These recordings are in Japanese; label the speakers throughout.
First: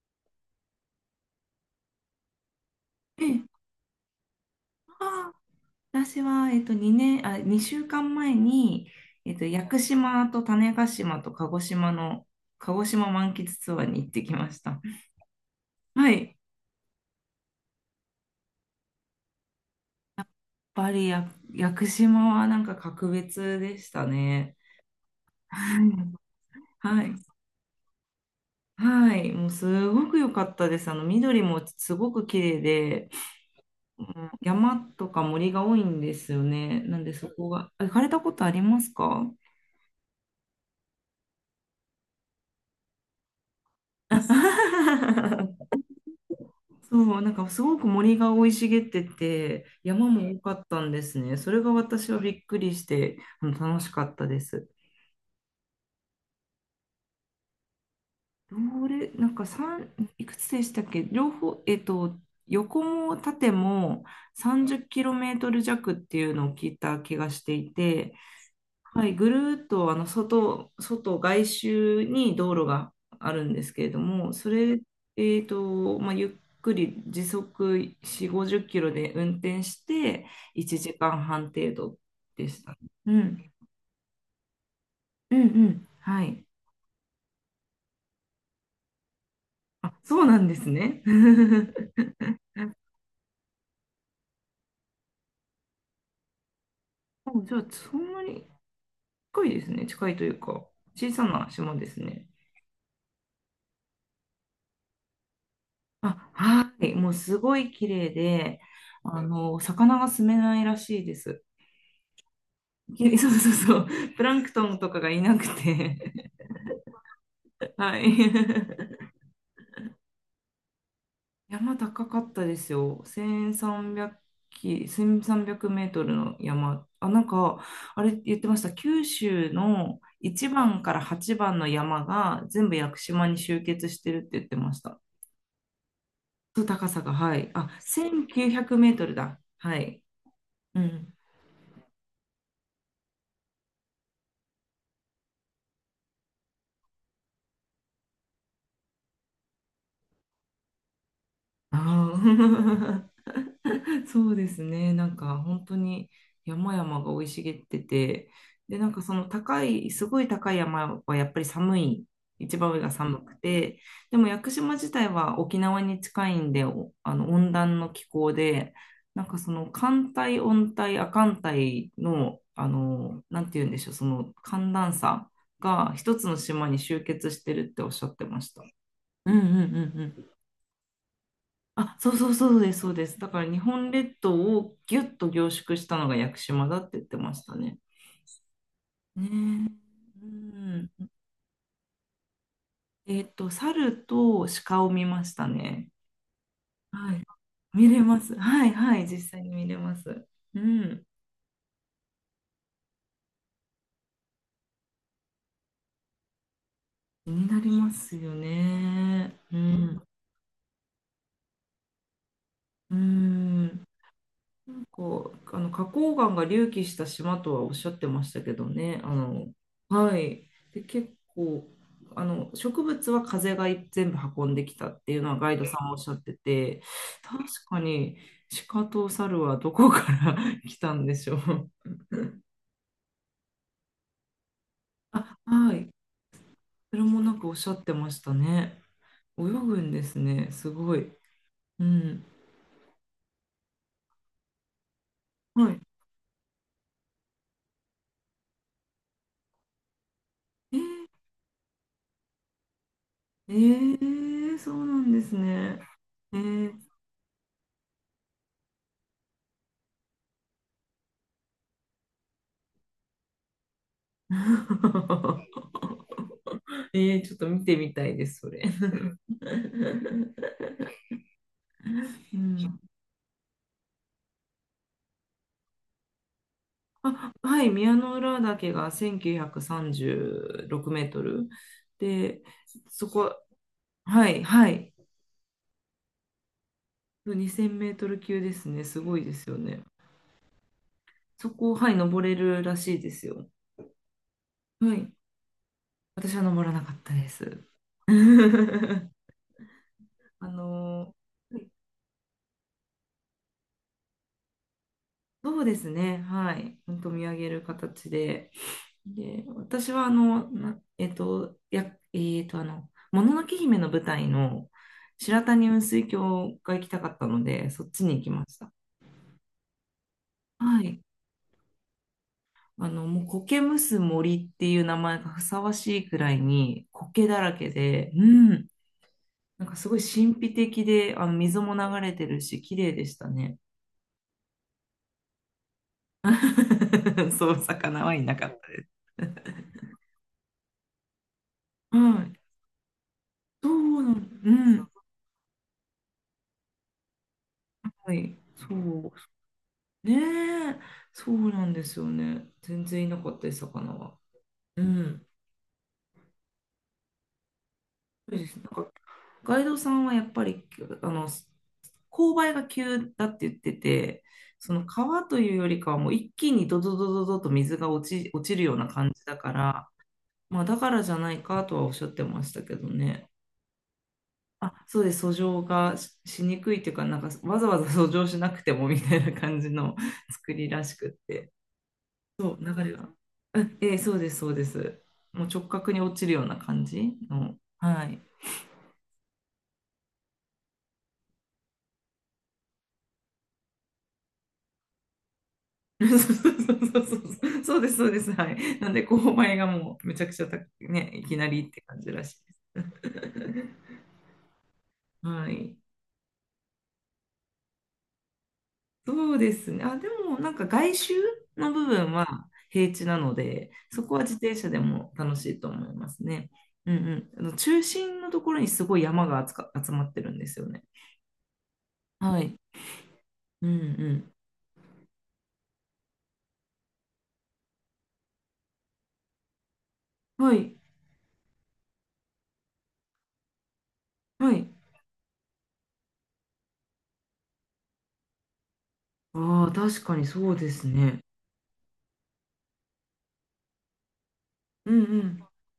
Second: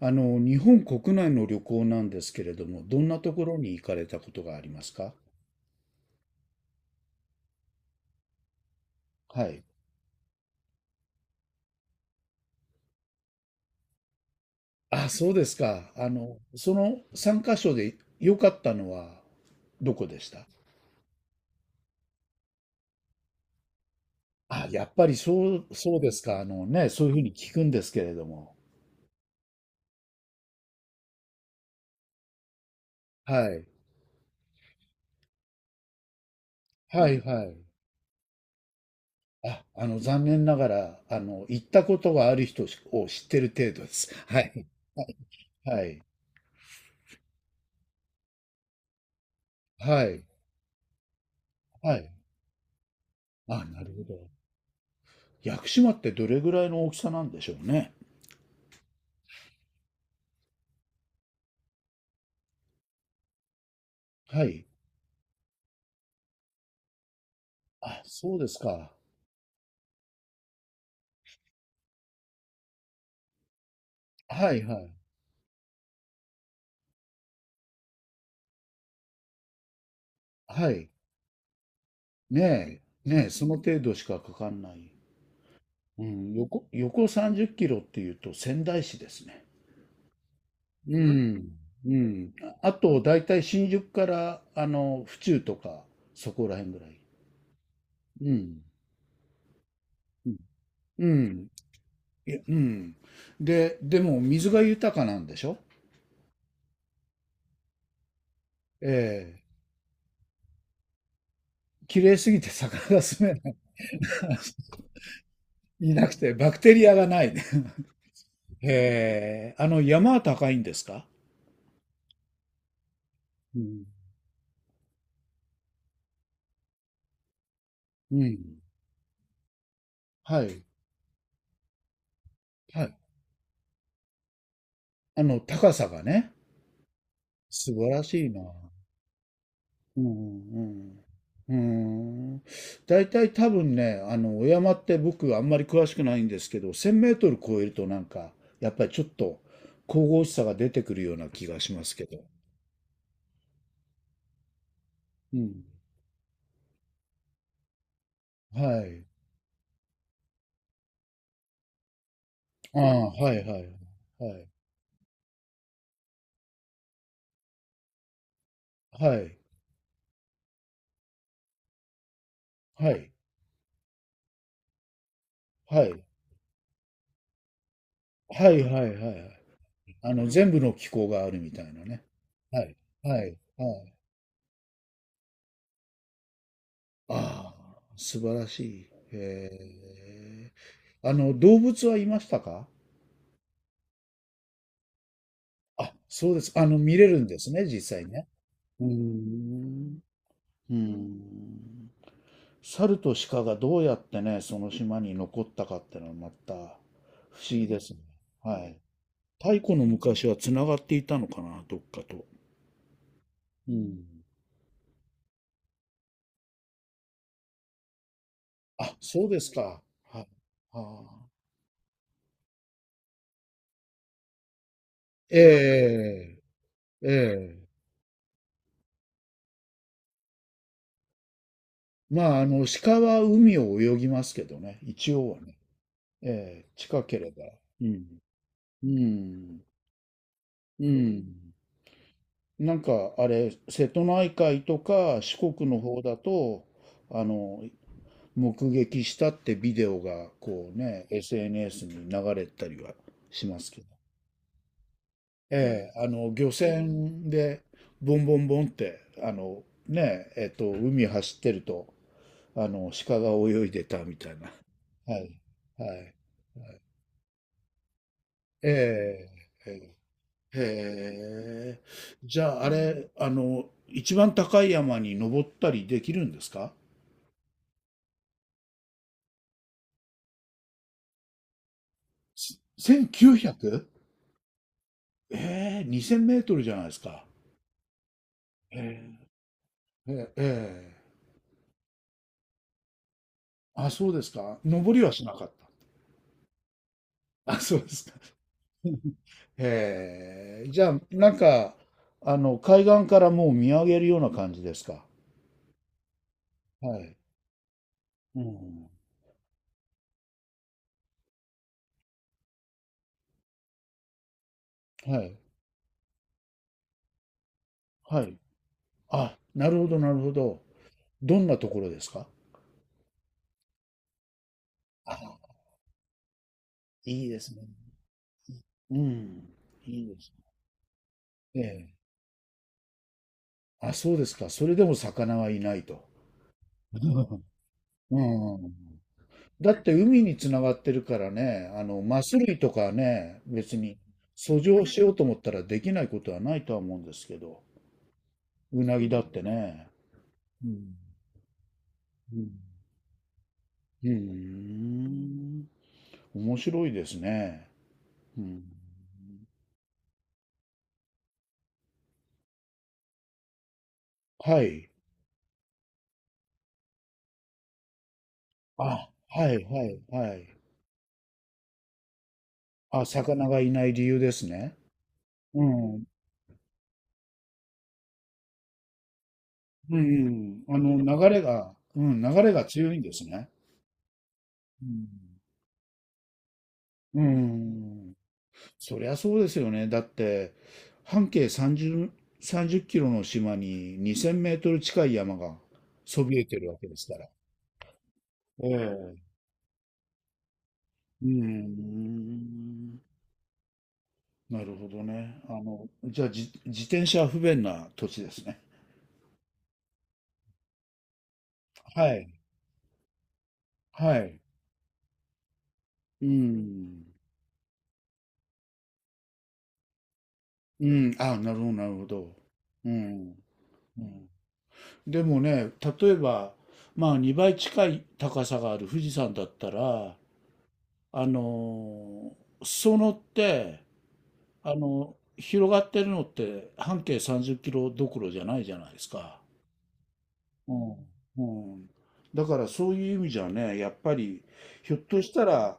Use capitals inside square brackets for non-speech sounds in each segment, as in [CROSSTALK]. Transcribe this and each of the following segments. Speaker 1: あの、日本国内の旅行なんですけれども、どんな
Speaker 2: え
Speaker 1: と
Speaker 2: え、
Speaker 1: ころに行かれたことがありますか？
Speaker 2: ああ、私は、2年、あ、2週間前に、
Speaker 1: はい。
Speaker 2: 屋久島と種子島と鹿児島の、鹿児島満喫ツアーに行ってきました。
Speaker 1: あ、そうですか。あ
Speaker 2: はい。やっ
Speaker 1: の、その3カ所で良かったのはどこでした？
Speaker 2: ぱりや屋久島はなんか格別でしたね。
Speaker 1: あ、やっぱりそう、
Speaker 2: はい。
Speaker 1: そうですか。あのね、
Speaker 2: は
Speaker 1: そういうふう
Speaker 2: い。
Speaker 1: に聞くんですけれども。
Speaker 2: はい。もうすごく良かったです。あの、緑もすごく綺麗で、
Speaker 1: はい。
Speaker 2: うん山とか森が多いんですよね。なん
Speaker 1: は
Speaker 2: で
Speaker 1: い
Speaker 2: そ
Speaker 1: は
Speaker 2: こ
Speaker 1: い。
Speaker 2: が、あ、行かれたことありますか？
Speaker 1: あ、あの、残念ながら、あの、行ったことがある人を知ってる程度です。
Speaker 2: あ、
Speaker 1: [LAUGHS] はい。
Speaker 2: [LAUGHS]
Speaker 1: はい。
Speaker 2: そう、なんかすごく森が生い茂ってて、
Speaker 1: は
Speaker 2: 山
Speaker 1: い。
Speaker 2: も多かったんですね。それが
Speaker 1: は
Speaker 2: 私
Speaker 1: い。
Speaker 2: はびっくりして、あの
Speaker 1: あ、な
Speaker 2: 楽し
Speaker 1: る
Speaker 2: か
Speaker 1: ほ
Speaker 2: った
Speaker 1: ど。
Speaker 2: です。
Speaker 1: 屋久島ってどれぐらいの大きさなんでしょうね。
Speaker 2: どれ、なんか三いくつでしたっけ、両方、横も縦も
Speaker 1: はい。
Speaker 2: 30キロメートル弱っていうのを聞いた気がしてい
Speaker 1: あ、
Speaker 2: て、
Speaker 1: そうですか。
Speaker 2: はい、ぐるーっと外周に道路があるんですけれども、そ
Speaker 1: はい
Speaker 2: れ、
Speaker 1: はい。
Speaker 2: まあ、ゆっくり時速4、50キロで運転して
Speaker 1: は
Speaker 2: 1
Speaker 1: い。
Speaker 2: 時間半程度でした。
Speaker 1: ねえ、
Speaker 2: う
Speaker 1: ねえ、そ
Speaker 2: ん、
Speaker 1: の程度しかかかんない。
Speaker 2: うんうん、
Speaker 1: う
Speaker 2: は
Speaker 1: ん、
Speaker 2: い。
Speaker 1: 横30キロっていうと仙台市ですね。
Speaker 2: あ、そうなんです
Speaker 1: う
Speaker 2: ね。
Speaker 1: ん、う
Speaker 2: [LAUGHS]
Speaker 1: ん。ああと、だいたい新宿から、あの、府中とか、そこら辺ぐらい。
Speaker 2: じゃあ、そんな
Speaker 1: う
Speaker 2: に
Speaker 1: ん。
Speaker 2: 近いですね。近いとい
Speaker 1: うん。
Speaker 2: うか、
Speaker 1: う
Speaker 2: 小さ
Speaker 1: ん
Speaker 2: な島ですね。
Speaker 1: いやうん。でも、水が豊かなんでしょ？
Speaker 2: あ、はい。もうすごい綺麗で、あ
Speaker 1: ええ。
Speaker 2: の、魚が住めないらしいです。
Speaker 1: 綺麗すぎて魚
Speaker 2: [LAUGHS]
Speaker 1: が
Speaker 2: そ
Speaker 1: 住
Speaker 2: う
Speaker 1: め
Speaker 2: そ
Speaker 1: な
Speaker 2: う
Speaker 1: い。
Speaker 2: そう。プランクトン
Speaker 1: [LAUGHS]
Speaker 2: とかがいなく
Speaker 1: いなく
Speaker 2: て
Speaker 1: て、バクテリアがないね。
Speaker 2: [LAUGHS] はい。[LAUGHS]
Speaker 1: へえ。あの、山は高いんですか？
Speaker 2: 山高かったですよ。
Speaker 1: うん。
Speaker 2: 1300キ、1 3 0メートルの山。あ、なんか、あれ
Speaker 1: う
Speaker 2: 言ってま
Speaker 1: ん。
Speaker 2: した。九州の
Speaker 1: は
Speaker 2: 1
Speaker 1: い。
Speaker 2: 番から8番の山が全部
Speaker 1: は
Speaker 2: 屋
Speaker 1: い。
Speaker 2: 久島に集結してるって言ってました。
Speaker 1: あの、高さがね、
Speaker 2: と高さが、はい。あ、
Speaker 1: 素晴らしいな。
Speaker 2: 1900メートルだ。は
Speaker 1: う
Speaker 2: い。
Speaker 1: んう
Speaker 2: う
Speaker 1: ん
Speaker 2: ん。
Speaker 1: うん。うん。大体多分ね、あの、お山って僕あんまり詳しくないんですけど、1000メートル超えるとなんか、やっぱりちょっと神々しさが出てくるような気がしますけど。
Speaker 2: ああ。[LAUGHS] [LAUGHS] そうですね。なん
Speaker 1: う
Speaker 2: か
Speaker 1: ん。
Speaker 2: 本当に山々が生い茂ってて、で、
Speaker 1: は
Speaker 2: なんか
Speaker 1: い。
Speaker 2: その高い、すごい高い山はやっぱり寒い、一番
Speaker 1: あ
Speaker 2: 上が
Speaker 1: あ、
Speaker 2: 寒
Speaker 1: は
Speaker 2: く
Speaker 1: いはい。
Speaker 2: て、でも
Speaker 1: は
Speaker 2: 屋
Speaker 1: い。
Speaker 2: 久島自体は沖縄に近いんで、おあの温暖の気候で、
Speaker 1: は
Speaker 2: なんか
Speaker 1: い。
Speaker 2: その寒帯、温帯、亜寒帯の、
Speaker 1: はい。
Speaker 2: なんて言うんでしょう、その寒暖差
Speaker 1: は
Speaker 2: が
Speaker 1: い。
Speaker 2: 一つの島に集結してるっておっしゃってま
Speaker 1: は
Speaker 2: した。
Speaker 1: いはいはいは
Speaker 2: うんう
Speaker 1: い。
Speaker 2: んう
Speaker 1: あの、
Speaker 2: ん、
Speaker 1: 全部の気候があるみたいな
Speaker 2: あ、
Speaker 1: ね。
Speaker 2: そうそうそう
Speaker 1: は
Speaker 2: で
Speaker 1: い。
Speaker 2: す、そうです。
Speaker 1: は
Speaker 2: だ
Speaker 1: い。
Speaker 2: から日
Speaker 1: は
Speaker 2: 本
Speaker 1: い。
Speaker 2: 列島をギュッと凝縮したのが屋久島だって言ってまし
Speaker 1: あ
Speaker 2: たね。
Speaker 1: あ、素晴らしい。へ
Speaker 2: ねえ、う
Speaker 1: え。
Speaker 2: ん。
Speaker 1: あの、動物はいましたか？
Speaker 2: 猿と鹿を見ましたね。
Speaker 1: あ、そうです。あの、見れ
Speaker 2: は
Speaker 1: る
Speaker 2: い。
Speaker 1: んですね、
Speaker 2: 見
Speaker 1: 実
Speaker 2: れ
Speaker 1: 際
Speaker 2: ま
Speaker 1: ね。
Speaker 2: す。はい
Speaker 1: うー
Speaker 2: はい、実際に見れま
Speaker 1: ん。
Speaker 2: す。う
Speaker 1: うー
Speaker 2: ん。
Speaker 1: ん。猿と鹿がどうやってね、その島に残ったかってのはまた不思
Speaker 2: 気にな
Speaker 1: 議
Speaker 2: り
Speaker 1: で
Speaker 2: ま
Speaker 1: すね。
Speaker 2: すよ
Speaker 1: はい。
Speaker 2: ね。う
Speaker 1: 太古の
Speaker 2: ん。
Speaker 1: 昔はつながっていたのかな、どっかと。
Speaker 2: う
Speaker 1: う
Speaker 2: ん。
Speaker 1: ん。
Speaker 2: こう、あの花崗岩が隆起した島とはおっしゃってましたけど
Speaker 1: あ、
Speaker 2: ね。あ
Speaker 1: そうで
Speaker 2: の、
Speaker 1: すか。
Speaker 2: は
Speaker 1: はい。
Speaker 2: い。で、
Speaker 1: あ
Speaker 2: 結
Speaker 1: あ。
Speaker 2: 構、あの、植物は風が全部運んできたっていうのは
Speaker 1: え
Speaker 2: ガイドさんもおっしゃって
Speaker 1: え、
Speaker 2: て、確
Speaker 1: ええ。
Speaker 2: かに鹿と猿はどこから [LAUGHS] 来たんでしょう。
Speaker 1: まあ、あの、鹿は海を泳ぎますけどね、一応
Speaker 2: あ、
Speaker 1: はね。
Speaker 2: はい。
Speaker 1: ええ、
Speaker 2: それ
Speaker 1: 近け
Speaker 2: も
Speaker 1: れ
Speaker 2: なん
Speaker 1: ば。
Speaker 2: かおっしゃっ
Speaker 1: う
Speaker 2: てま
Speaker 1: ん。
Speaker 2: したね。
Speaker 1: う
Speaker 2: 泳
Speaker 1: ん。
Speaker 2: ぐんですね。す
Speaker 1: う
Speaker 2: ごい。
Speaker 1: ん。
Speaker 2: うん。
Speaker 1: なんか、あれ、瀬戸内海とか四国
Speaker 2: は
Speaker 1: の
Speaker 2: い。
Speaker 1: 方だと、あの、目撃したってビデオが、こうね、SNS に流れたりはし
Speaker 2: え
Speaker 1: ますけど。
Speaker 2: ー、そうなんですね。
Speaker 1: ええ、あの、
Speaker 2: え
Speaker 1: 漁
Speaker 2: ー、
Speaker 1: 船で、ボンボンボンって、あの、ね、海走ってると、あの、鹿が泳いでたみたいな。はい。は
Speaker 2: [LAUGHS]
Speaker 1: い。
Speaker 2: えー、ちょっと見てみたいです、それ。[LAUGHS]
Speaker 1: え
Speaker 2: う
Speaker 1: え、ええ、へえ。じゃあ、あ
Speaker 2: ん、
Speaker 1: れ、あの、一番高い山に登ったりできるんですか？
Speaker 2: [LAUGHS] あ、はい、宮之浦岳が1936メートルで、
Speaker 1: す
Speaker 2: そこ、
Speaker 1: ?1900?
Speaker 2: はい、はい、
Speaker 1: ええ、2000メートルじゃないですか。
Speaker 2: 2000メートル級ですね、すご
Speaker 1: え
Speaker 2: いですよね。
Speaker 1: え、ええ、ええ。
Speaker 2: そこ、はい、登れるらしいですよ。
Speaker 1: あ、そうですか。
Speaker 2: は
Speaker 1: 登り
Speaker 2: い、
Speaker 1: はしなかっ
Speaker 2: 私は登らなかったで
Speaker 1: た。あ、
Speaker 2: す。
Speaker 1: そうですか。[LAUGHS]
Speaker 2: [LAUGHS] あ
Speaker 1: ええ、じゃあ、
Speaker 2: の、
Speaker 1: なんか、あの、海岸からもう見上げるような感じですか。
Speaker 2: そうですね。はい。ほ
Speaker 1: は
Speaker 2: んと
Speaker 1: い。
Speaker 2: 見上げる形
Speaker 1: う
Speaker 2: で。
Speaker 1: ん。
Speaker 2: で、私はあの、なえっと、や、もののけ姫の舞台の
Speaker 1: はい。
Speaker 2: 白谷雲水峡が行きたかったので、そっちに行
Speaker 1: は
Speaker 2: き
Speaker 1: い。
Speaker 2: ました。
Speaker 1: あ、なるほど、なるほど。
Speaker 2: はい。
Speaker 1: どんなところですか？
Speaker 2: あの、もう苔むす森っていう名前がふさわしいくらいに
Speaker 1: い
Speaker 2: 苔
Speaker 1: い
Speaker 2: だ
Speaker 1: で
Speaker 2: ら
Speaker 1: すね。
Speaker 2: けで、うん。
Speaker 1: うん。
Speaker 2: なんかすごい
Speaker 1: いいです。
Speaker 2: 神秘的で、あの、水
Speaker 1: え
Speaker 2: も
Speaker 1: え。
Speaker 2: 流れてるし、綺麗でしたね。
Speaker 1: あ、そうですか。それでも魚はいないと。
Speaker 2: [LAUGHS]
Speaker 1: [LAUGHS]
Speaker 2: そう、魚は
Speaker 1: う
Speaker 2: いなかった
Speaker 1: ん。
Speaker 2: です。
Speaker 1: だって海につながってるからね、あ
Speaker 2: は
Speaker 1: の、マス
Speaker 2: い。
Speaker 1: 類とかね、
Speaker 2: そ
Speaker 1: 別に
Speaker 2: うなの、う
Speaker 1: 遡上
Speaker 2: ん。
Speaker 1: しようと思ったらできないことはないとは思うんですけど、
Speaker 2: はい、そ
Speaker 1: うなぎ
Speaker 2: う、
Speaker 1: だってね。う
Speaker 2: ねえ、
Speaker 1: ん。
Speaker 2: そうなんですよ
Speaker 1: う
Speaker 2: ね。
Speaker 1: ん。
Speaker 2: 全然いなかったです、魚
Speaker 1: う
Speaker 2: は。うん。
Speaker 1: ん。面白いですね。
Speaker 2: そう
Speaker 1: う
Speaker 2: です。な
Speaker 1: ん。
Speaker 2: んか、ガイドさんはやっぱり、あの、勾配が急だって言ってて、
Speaker 1: は
Speaker 2: その
Speaker 1: い。
Speaker 2: 川というよりかはもう一気にドドドドドと水が落ちるような
Speaker 1: あ、
Speaker 2: 感じだか
Speaker 1: はいは
Speaker 2: ら、
Speaker 1: いはい。
Speaker 2: まあだからじゃないかとはおっしゃってましたけど
Speaker 1: あ、
Speaker 2: ね。
Speaker 1: 魚がいない理由ですね。
Speaker 2: あ、そうです、遡上
Speaker 1: う
Speaker 2: が
Speaker 1: ん。
Speaker 2: しにくいっていうか、なんかわざわざ遡上しなくてもみたいな感じの
Speaker 1: う
Speaker 2: [LAUGHS] 作
Speaker 1: ん、
Speaker 2: り
Speaker 1: あ
Speaker 2: らしくっ
Speaker 1: の、流れ
Speaker 2: て。
Speaker 1: が、うん、流
Speaker 2: そ
Speaker 1: れ
Speaker 2: う、
Speaker 1: が
Speaker 2: 流れ
Speaker 1: 強いん
Speaker 2: が。
Speaker 1: ですね。
Speaker 2: ええ、そうです、そうで
Speaker 1: う
Speaker 2: す。
Speaker 1: ん、
Speaker 2: もう直角に落ちるような感じ
Speaker 1: う
Speaker 2: の。は
Speaker 1: ん。
Speaker 2: い。
Speaker 1: そりゃそうですよね。だって、半径30キロの島に2000メートル近い山が
Speaker 2: [LAUGHS] そう
Speaker 1: そびえてる
Speaker 2: そ
Speaker 1: わけ
Speaker 2: う
Speaker 1: で
Speaker 2: そう
Speaker 1: す
Speaker 2: そ
Speaker 1: から。
Speaker 2: うそう。そうです、そうです。は
Speaker 1: え
Speaker 2: い。なんで、勾
Speaker 1: え、
Speaker 2: 配がもうめちゃくちゃ高くね、い
Speaker 1: う
Speaker 2: きなりって感じらしいです。
Speaker 1: ん、なるほど
Speaker 2: [LAUGHS]
Speaker 1: ね。
Speaker 2: は
Speaker 1: あ
Speaker 2: い。
Speaker 1: の、じゃあ、自転車は不便な土地ですね。
Speaker 2: そうですね。あ、でも、なんか外周の部
Speaker 1: は
Speaker 2: 分は
Speaker 1: い、
Speaker 2: 平地なので、そこ
Speaker 1: は
Speaker 2: は自
Speaker 1: い。
Speaker 2: 転車でも楽しいと思います
Speaker 1: う
Speaker 2: ね。うん
Speaker 1: ん、
Speaker 2: うん。あの中心のところにすごい山が集まってるんですよね。
Speaker 1: うん、あ、なるほど、なるほど。
Speaker 2: はい。
Speaker 1: うん、
Speaker 2: うん
Speaker 1: うん。
Speaker 2: う
Speaker 1: でもね、例えば、まあ2倍近い高さがある富士山だったら、
Speaker 2: ん。はい。
Speaker 1: あの裾野って、
Speaker 2: はい。
Speaker 1: あの広がってるのって半径30キロどころじゃないじゃないですか。
Speaker 2: ああ、確かにそうで
Speaker 1: う
Speaker 2: す
Speaker 1: ん。
Speaker 2: ね。
Speaker 1: うん。だからそういう意味じゃね、やっぱり、
Speaker 2: う
Speaker 1: ひょっとした
Speaker 2: ん
Speaker 1: ら、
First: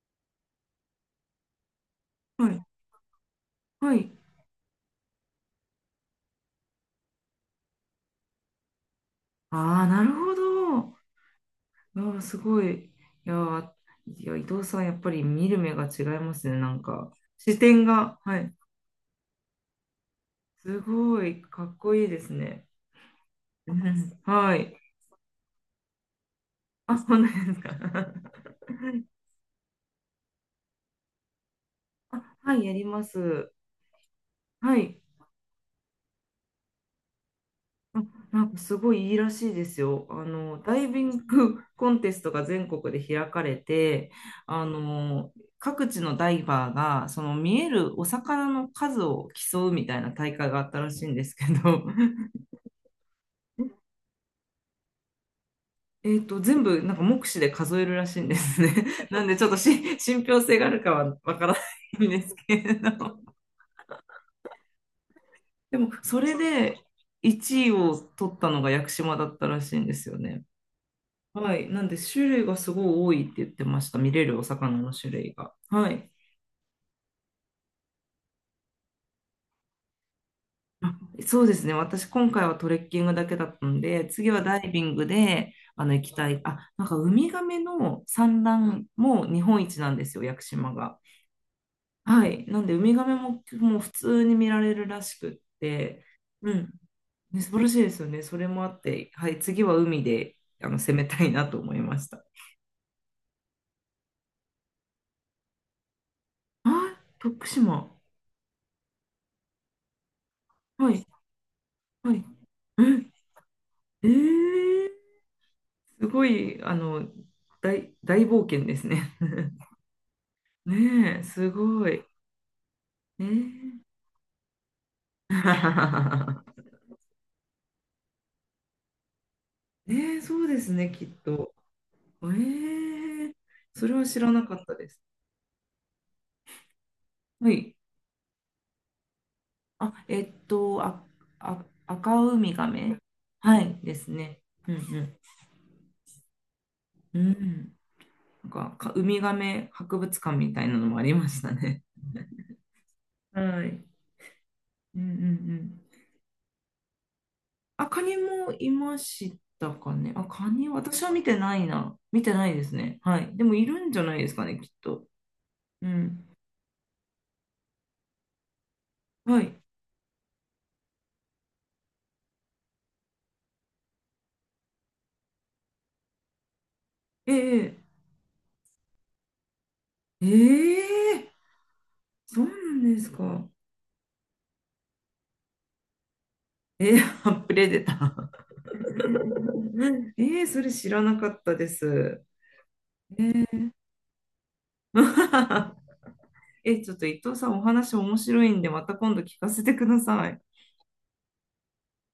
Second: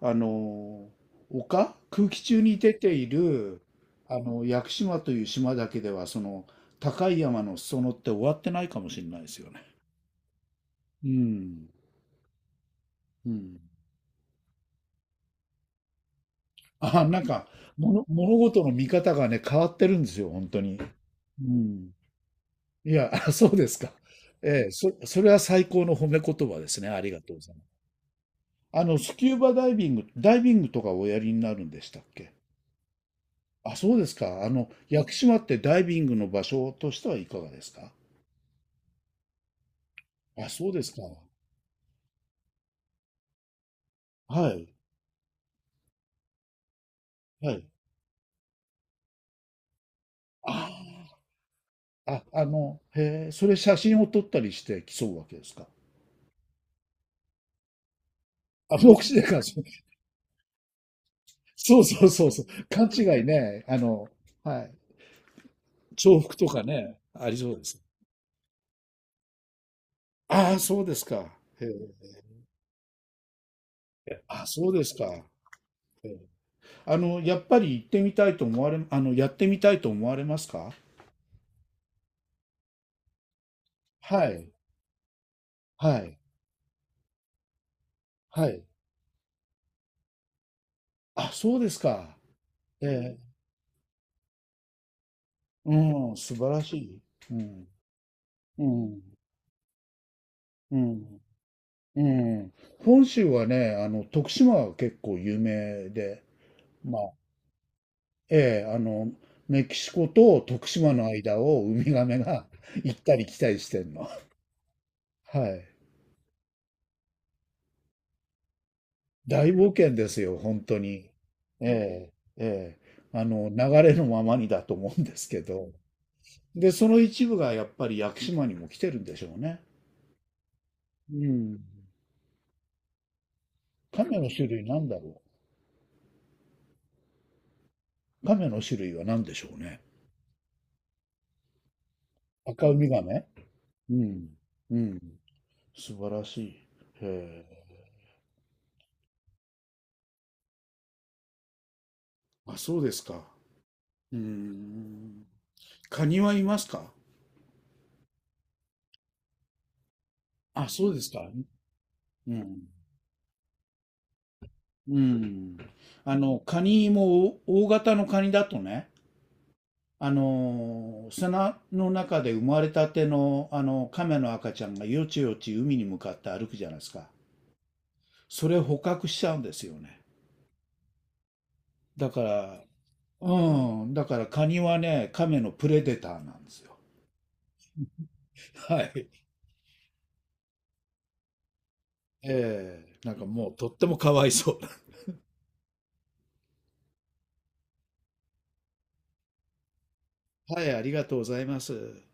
Speaker 1: あの丘、空気中
Speaker 2: うん。は
Speaker 1: に
Speaker 2: い。
Speaker 1: 出ている、
Speaker 2: はい。
Speaker 1: あの、屋久島という島だけでは、その、高い山の裾野って終わってないかもしれないですよ
Speaker 2: あ
Speaker 1: ね。
Speaker 2: あ、なるほど。あ
Speaker 1: うん。
Speaker 2: あ、すごい。
Speaker 1: う
Speaker 2: や
Speaker 1: ん。
Speaker 2: ー、いや、伊藤さん、やっぱり見る目が違いますね。なん
Speaker 1: あ、
Speaker 2: か、
Speaker 1: なんか、
Speaker 2: 視
Speaker 1: [LAUGHS]
Speaker 2: 点
Speaker 1: もの、
Speaker 2: が。
Speaker 1: 物
Speaker 2: はい。
Speaker 1: 事の見方がね、変わってるんですよ、本当に。
Speaker 2: すごい、
Speaker 1: う
Speaker 2: かっ
Speaker 1: ん。
Speaker 2: こいいですね。
Speaker 1: いや、[LAUGHS] あ、そうで
Speaker 2: う
Speaker 1: すか。
Speaker 2: ん、は
Speaker 1: ええ、
Speaker 2: い。
Speaker 1: それは最高の褒め言葉ですね。
Speaker 2: あ、
Speaker 1: あり
Speaker 2: そう
Speaker 1: が
Speaker 2: な
Speaker 1: とうご
Speaker 2: ん
Speaker 1: ざ
Speaker 2: で
Speaker 1: い
Speaker 2: す
Speaker 1: ます。
Speaker 2: か。
Speaker 1: あの、ス
Speaker 2: [LAUGHS]
Speaker 1: キューバダイビング、ダイビングとかおやりになるんでしたっけ？
Speaker 2: あ、はい、やります。
Speaker 1: あ、そうですか。あの、
Speaker 2: はい。
Speaker 1: 屋久島ってダイビングの場所としてはいかがですか？
Speaker 2: あ、なんかすごいいいらしいですよ。あ
Speaker 1: あ、
Speaker 2: の、
Speaker 1: そう
Speaker 2: ダ
Speaker 1: で
Speaker 2: イ
Speaker 1: すか。
Speaker 2: ビングコンテストが全国で開かれて、
Speaker 1: は
Speaker 2: あ
Speaker 1: い。
Speaker 2: の、各地のダイバーが、その
Speaker 1: は
Speaker 2: 見
Speaker 1: い。
Speaker 2: えるお魚の数を競うみたいな大会
Speaker 1: あ
Speaker 2: があったらしいんですけど、
Speaker 1: あ、
Speaker 2: [LAUGHS]
Speaker 1: あ、あの、へえ、それ写真を撮ったりして競うわけですか？
Speaker 2: 全部なんか目視で数えるらしいんですね。
Speaker 1: あ、目
Speaker 2: [LAUGHS]
Speaker 1: 視
Speaker 2: な
Speaker 1: で
Speaker 2: んで
Speaker 1: か。
Speaker 2: ちょっと信憑性があるかはわからな
Speaker 1: そうそ
Speaker 2: い
Speaker 1: う
Speaker 2: んで
Speaker 1: そう
Speaker 2: す
Speaker 1: そう。
Speaker 2: けれ
Speaker 1: 勘違
Speaker 2: ど。
Speaker 1: いね。あの、はい。
Speaker 2: [LAUGHS] でも、そ
Speaker 1: 重
Speaker 2: れ
Speaker 1: 複とか
Speaker 2: で
Speaker 1: ね、ありそうで
Speaker 2: 1位
Speaker 1: す。
Speaker 2: を取ったのが屋久島だったらしいんですよね。
Speaker 1: ああ、そうですか。
Speaker 2: は
Speaker 1: へ
Speaker 2: い。なんで、
Speaker 1: え。
Speaker 2: 種類がすごい多いって言ってました。見れるお
Speaker 1: あ、そう
Speaker 2: 魚
Speaker 1: で
Speaker 2: の
Speaker 1: す
Speaker 2: 種
Speaker 1: か。
Speaker 2: 類が。は
Speaker 1: へ
Speaker 2: い。
Speaker 1: え。あの、やっぱり行ってみたいと思われ、あの、やってみたいと思われますか？
Speaker 2: あ、そうですね。私、今回はトレッキングだけだったんで、
Speaker 1: は
Speaker 2: 次は
Speaker 1: い。
Speaker 2: ダイビングで、あの、
Speaker 1: は
Speaker 2: 行き
Speaker 1: い。
Speaker 2: たい。あ、なんか、ウミガメの産
Speaker 1: はい。
Speaker 2: 卵も日本一なんですよ、屋久島が。
Speaker 1: あ、そうですか。
Speaker 2: はい。なんで、ウ
Speaker 1: え
Speaker 2: ミガメ
Speaker 1: え。
Speaker 2: も、もう普通に見られるらしくって、
Speaker 1: うん、素晴
Speaker 2: う
Speaker 1: ら
Speaker 2: ん。
Speaker 1: しい。う
Speaker 2: ね、素晴ら
Speaker 1: ん。
Speaker 2: しいですよね。それも
Speaker 1: う
Speaker 2: あっ
Speaker 1: ん。
Speaker 2: て、はい。次は海で、あの、
Speaker 1: う
Speaker 2: 攻め
Speaker 1: ん。
Speaker 2: たいなと思いま
Speaker 1: う
Speaker 2: した。
Speaker 1: ん。本州はね、あの、徳島は結構有名で、
Speaker 2: あ、徳島。
Speaker 1: ええ、あの、メキシコと徳
Speaker 2: は
Speaker 1: 島
Speaker 2: い。
Speaker 1: の間をウミガ
Speaker 2: は
Speaker 1: メ
Speaker 2: い。
Speaker 1: が [LAUGHS] 行っ
Speaker 2: え
Speaker 1: たり来たりしてんの。
Speaker 2: えー、
Speaker 1: はい。
Speaker 2: すごい、あの、大冒険ですね。
Speaker 1: 大冒
Speaker 2: [LAUGHS]
Speaker 1: 険ですよ、本当に。
Speaker 2: ねえ、すごい。
Speaker 1: ええ、ええ。
Speaker 2: え
Speaker 1: あの、流
Speaker 2: ー、
Speaker 1: れのままにだと思うんですけど。
Speaker 2: [LAUGHS]、
Speaker 1: で、その一部がやっぱり屋久島にも来てるんでしょうね。
Speaker 2: ねえ、そうですね、きっ
Speaker 1: う
Speaker 2: と。
Speaker 1: ん。
Speaker 2: えー、それは
Speaker 1: 亀
Speaker 2: 知
Speaker 1: の
Speaker 2: らな
Speaker 1: 種
Speaker 2: か
Speaker 1: 類
Speaker 2: った
Speaker 1: な
Speaker 2: で
Speaker 1: んだ
Speaker 2: す。
Speaker 1: ろ
Speaker 2: はい。
Speaker 1: う。亀の種類は何でしょうね。
Speaker 2: あ、あ、あ、赤ウミガ
Speaker 1: 赤ウミ
Speaker 2: メ、
Speaker 1: ガメ。
Speaker 2: はい
Speaker 1: う
Speaker 2: です
Speaker 1: ん。
Speaker 2: ね。う
Speaker 1: うん。
Speaker 2: ん
Speaker 1: 素晴らしい。へ
Speaker 2: うん。うん。
Speaker 1: え。
Speaker 2: なんか、ウミガメ博物館みたいなのもありましたね。
Speaker 1: あ、そうですか。
Speaker 2: はい。
Speaker 1: うー
Speaker 2: うんうんう
Speaker 1: ん。
Speaker 2: ん。
Speaker 1: カニはいますか？
Speaker 2: あ、カニもいましたかね。あ、カニ、
Speaker 1: あ、そうで
Speaker 2: 私は
Speaker 1: す
Speaker 2: 見
Speaker 1: か。
Speaker 2: てないな。見て
Speaker 1: う
Speaker 2: ないで
Speaker 1: ん。
Speaker 2: すね。はい。でもいるんじゃないですかね、きっ
Speaker 1: う
Speaker 2: と。
Speaker 1: ん。
Speaker 2: う
Speaker 1: あ
Speaker 2: ん。
Speaker 1: の、カニも大大型のカニだとね、
Speaker 2: はい。
Speaker 1: あの砂の中で生まれたての、あの、亀の赤ちゃんがよちよち海に向かって歩くじゃないですか。
Speaker 2: ええ、
Speaker 1: それを捕獲しちゃうんですよね。
Speaker 2: ええ、
Speaker 1: だか
Speaker 2: そうな
Speaker 1: ら、
Speaker 2: んです
Speaker 1: う
Speaker 2: か。
Speaker 1: ん。だからカニはね、亀のプレデターなんですよ。
Speaker 2: ええ、あ、プレデター。
Speaker 1: はい。
Speaker 2: [LAUGHS] ええ、それ知らなかったです。
Speaker 1: ええ。なんか
Speaker 2: え
Speaker 1: もう
Speaker 2: え
Speaker 1: とってもかわいそう。
Speaker 2: [LAUGHS] え、ちょっと伊藤さん、お話面白いんで、また今度聞かせてください。
Speaker 1: はい、ありがとうございます。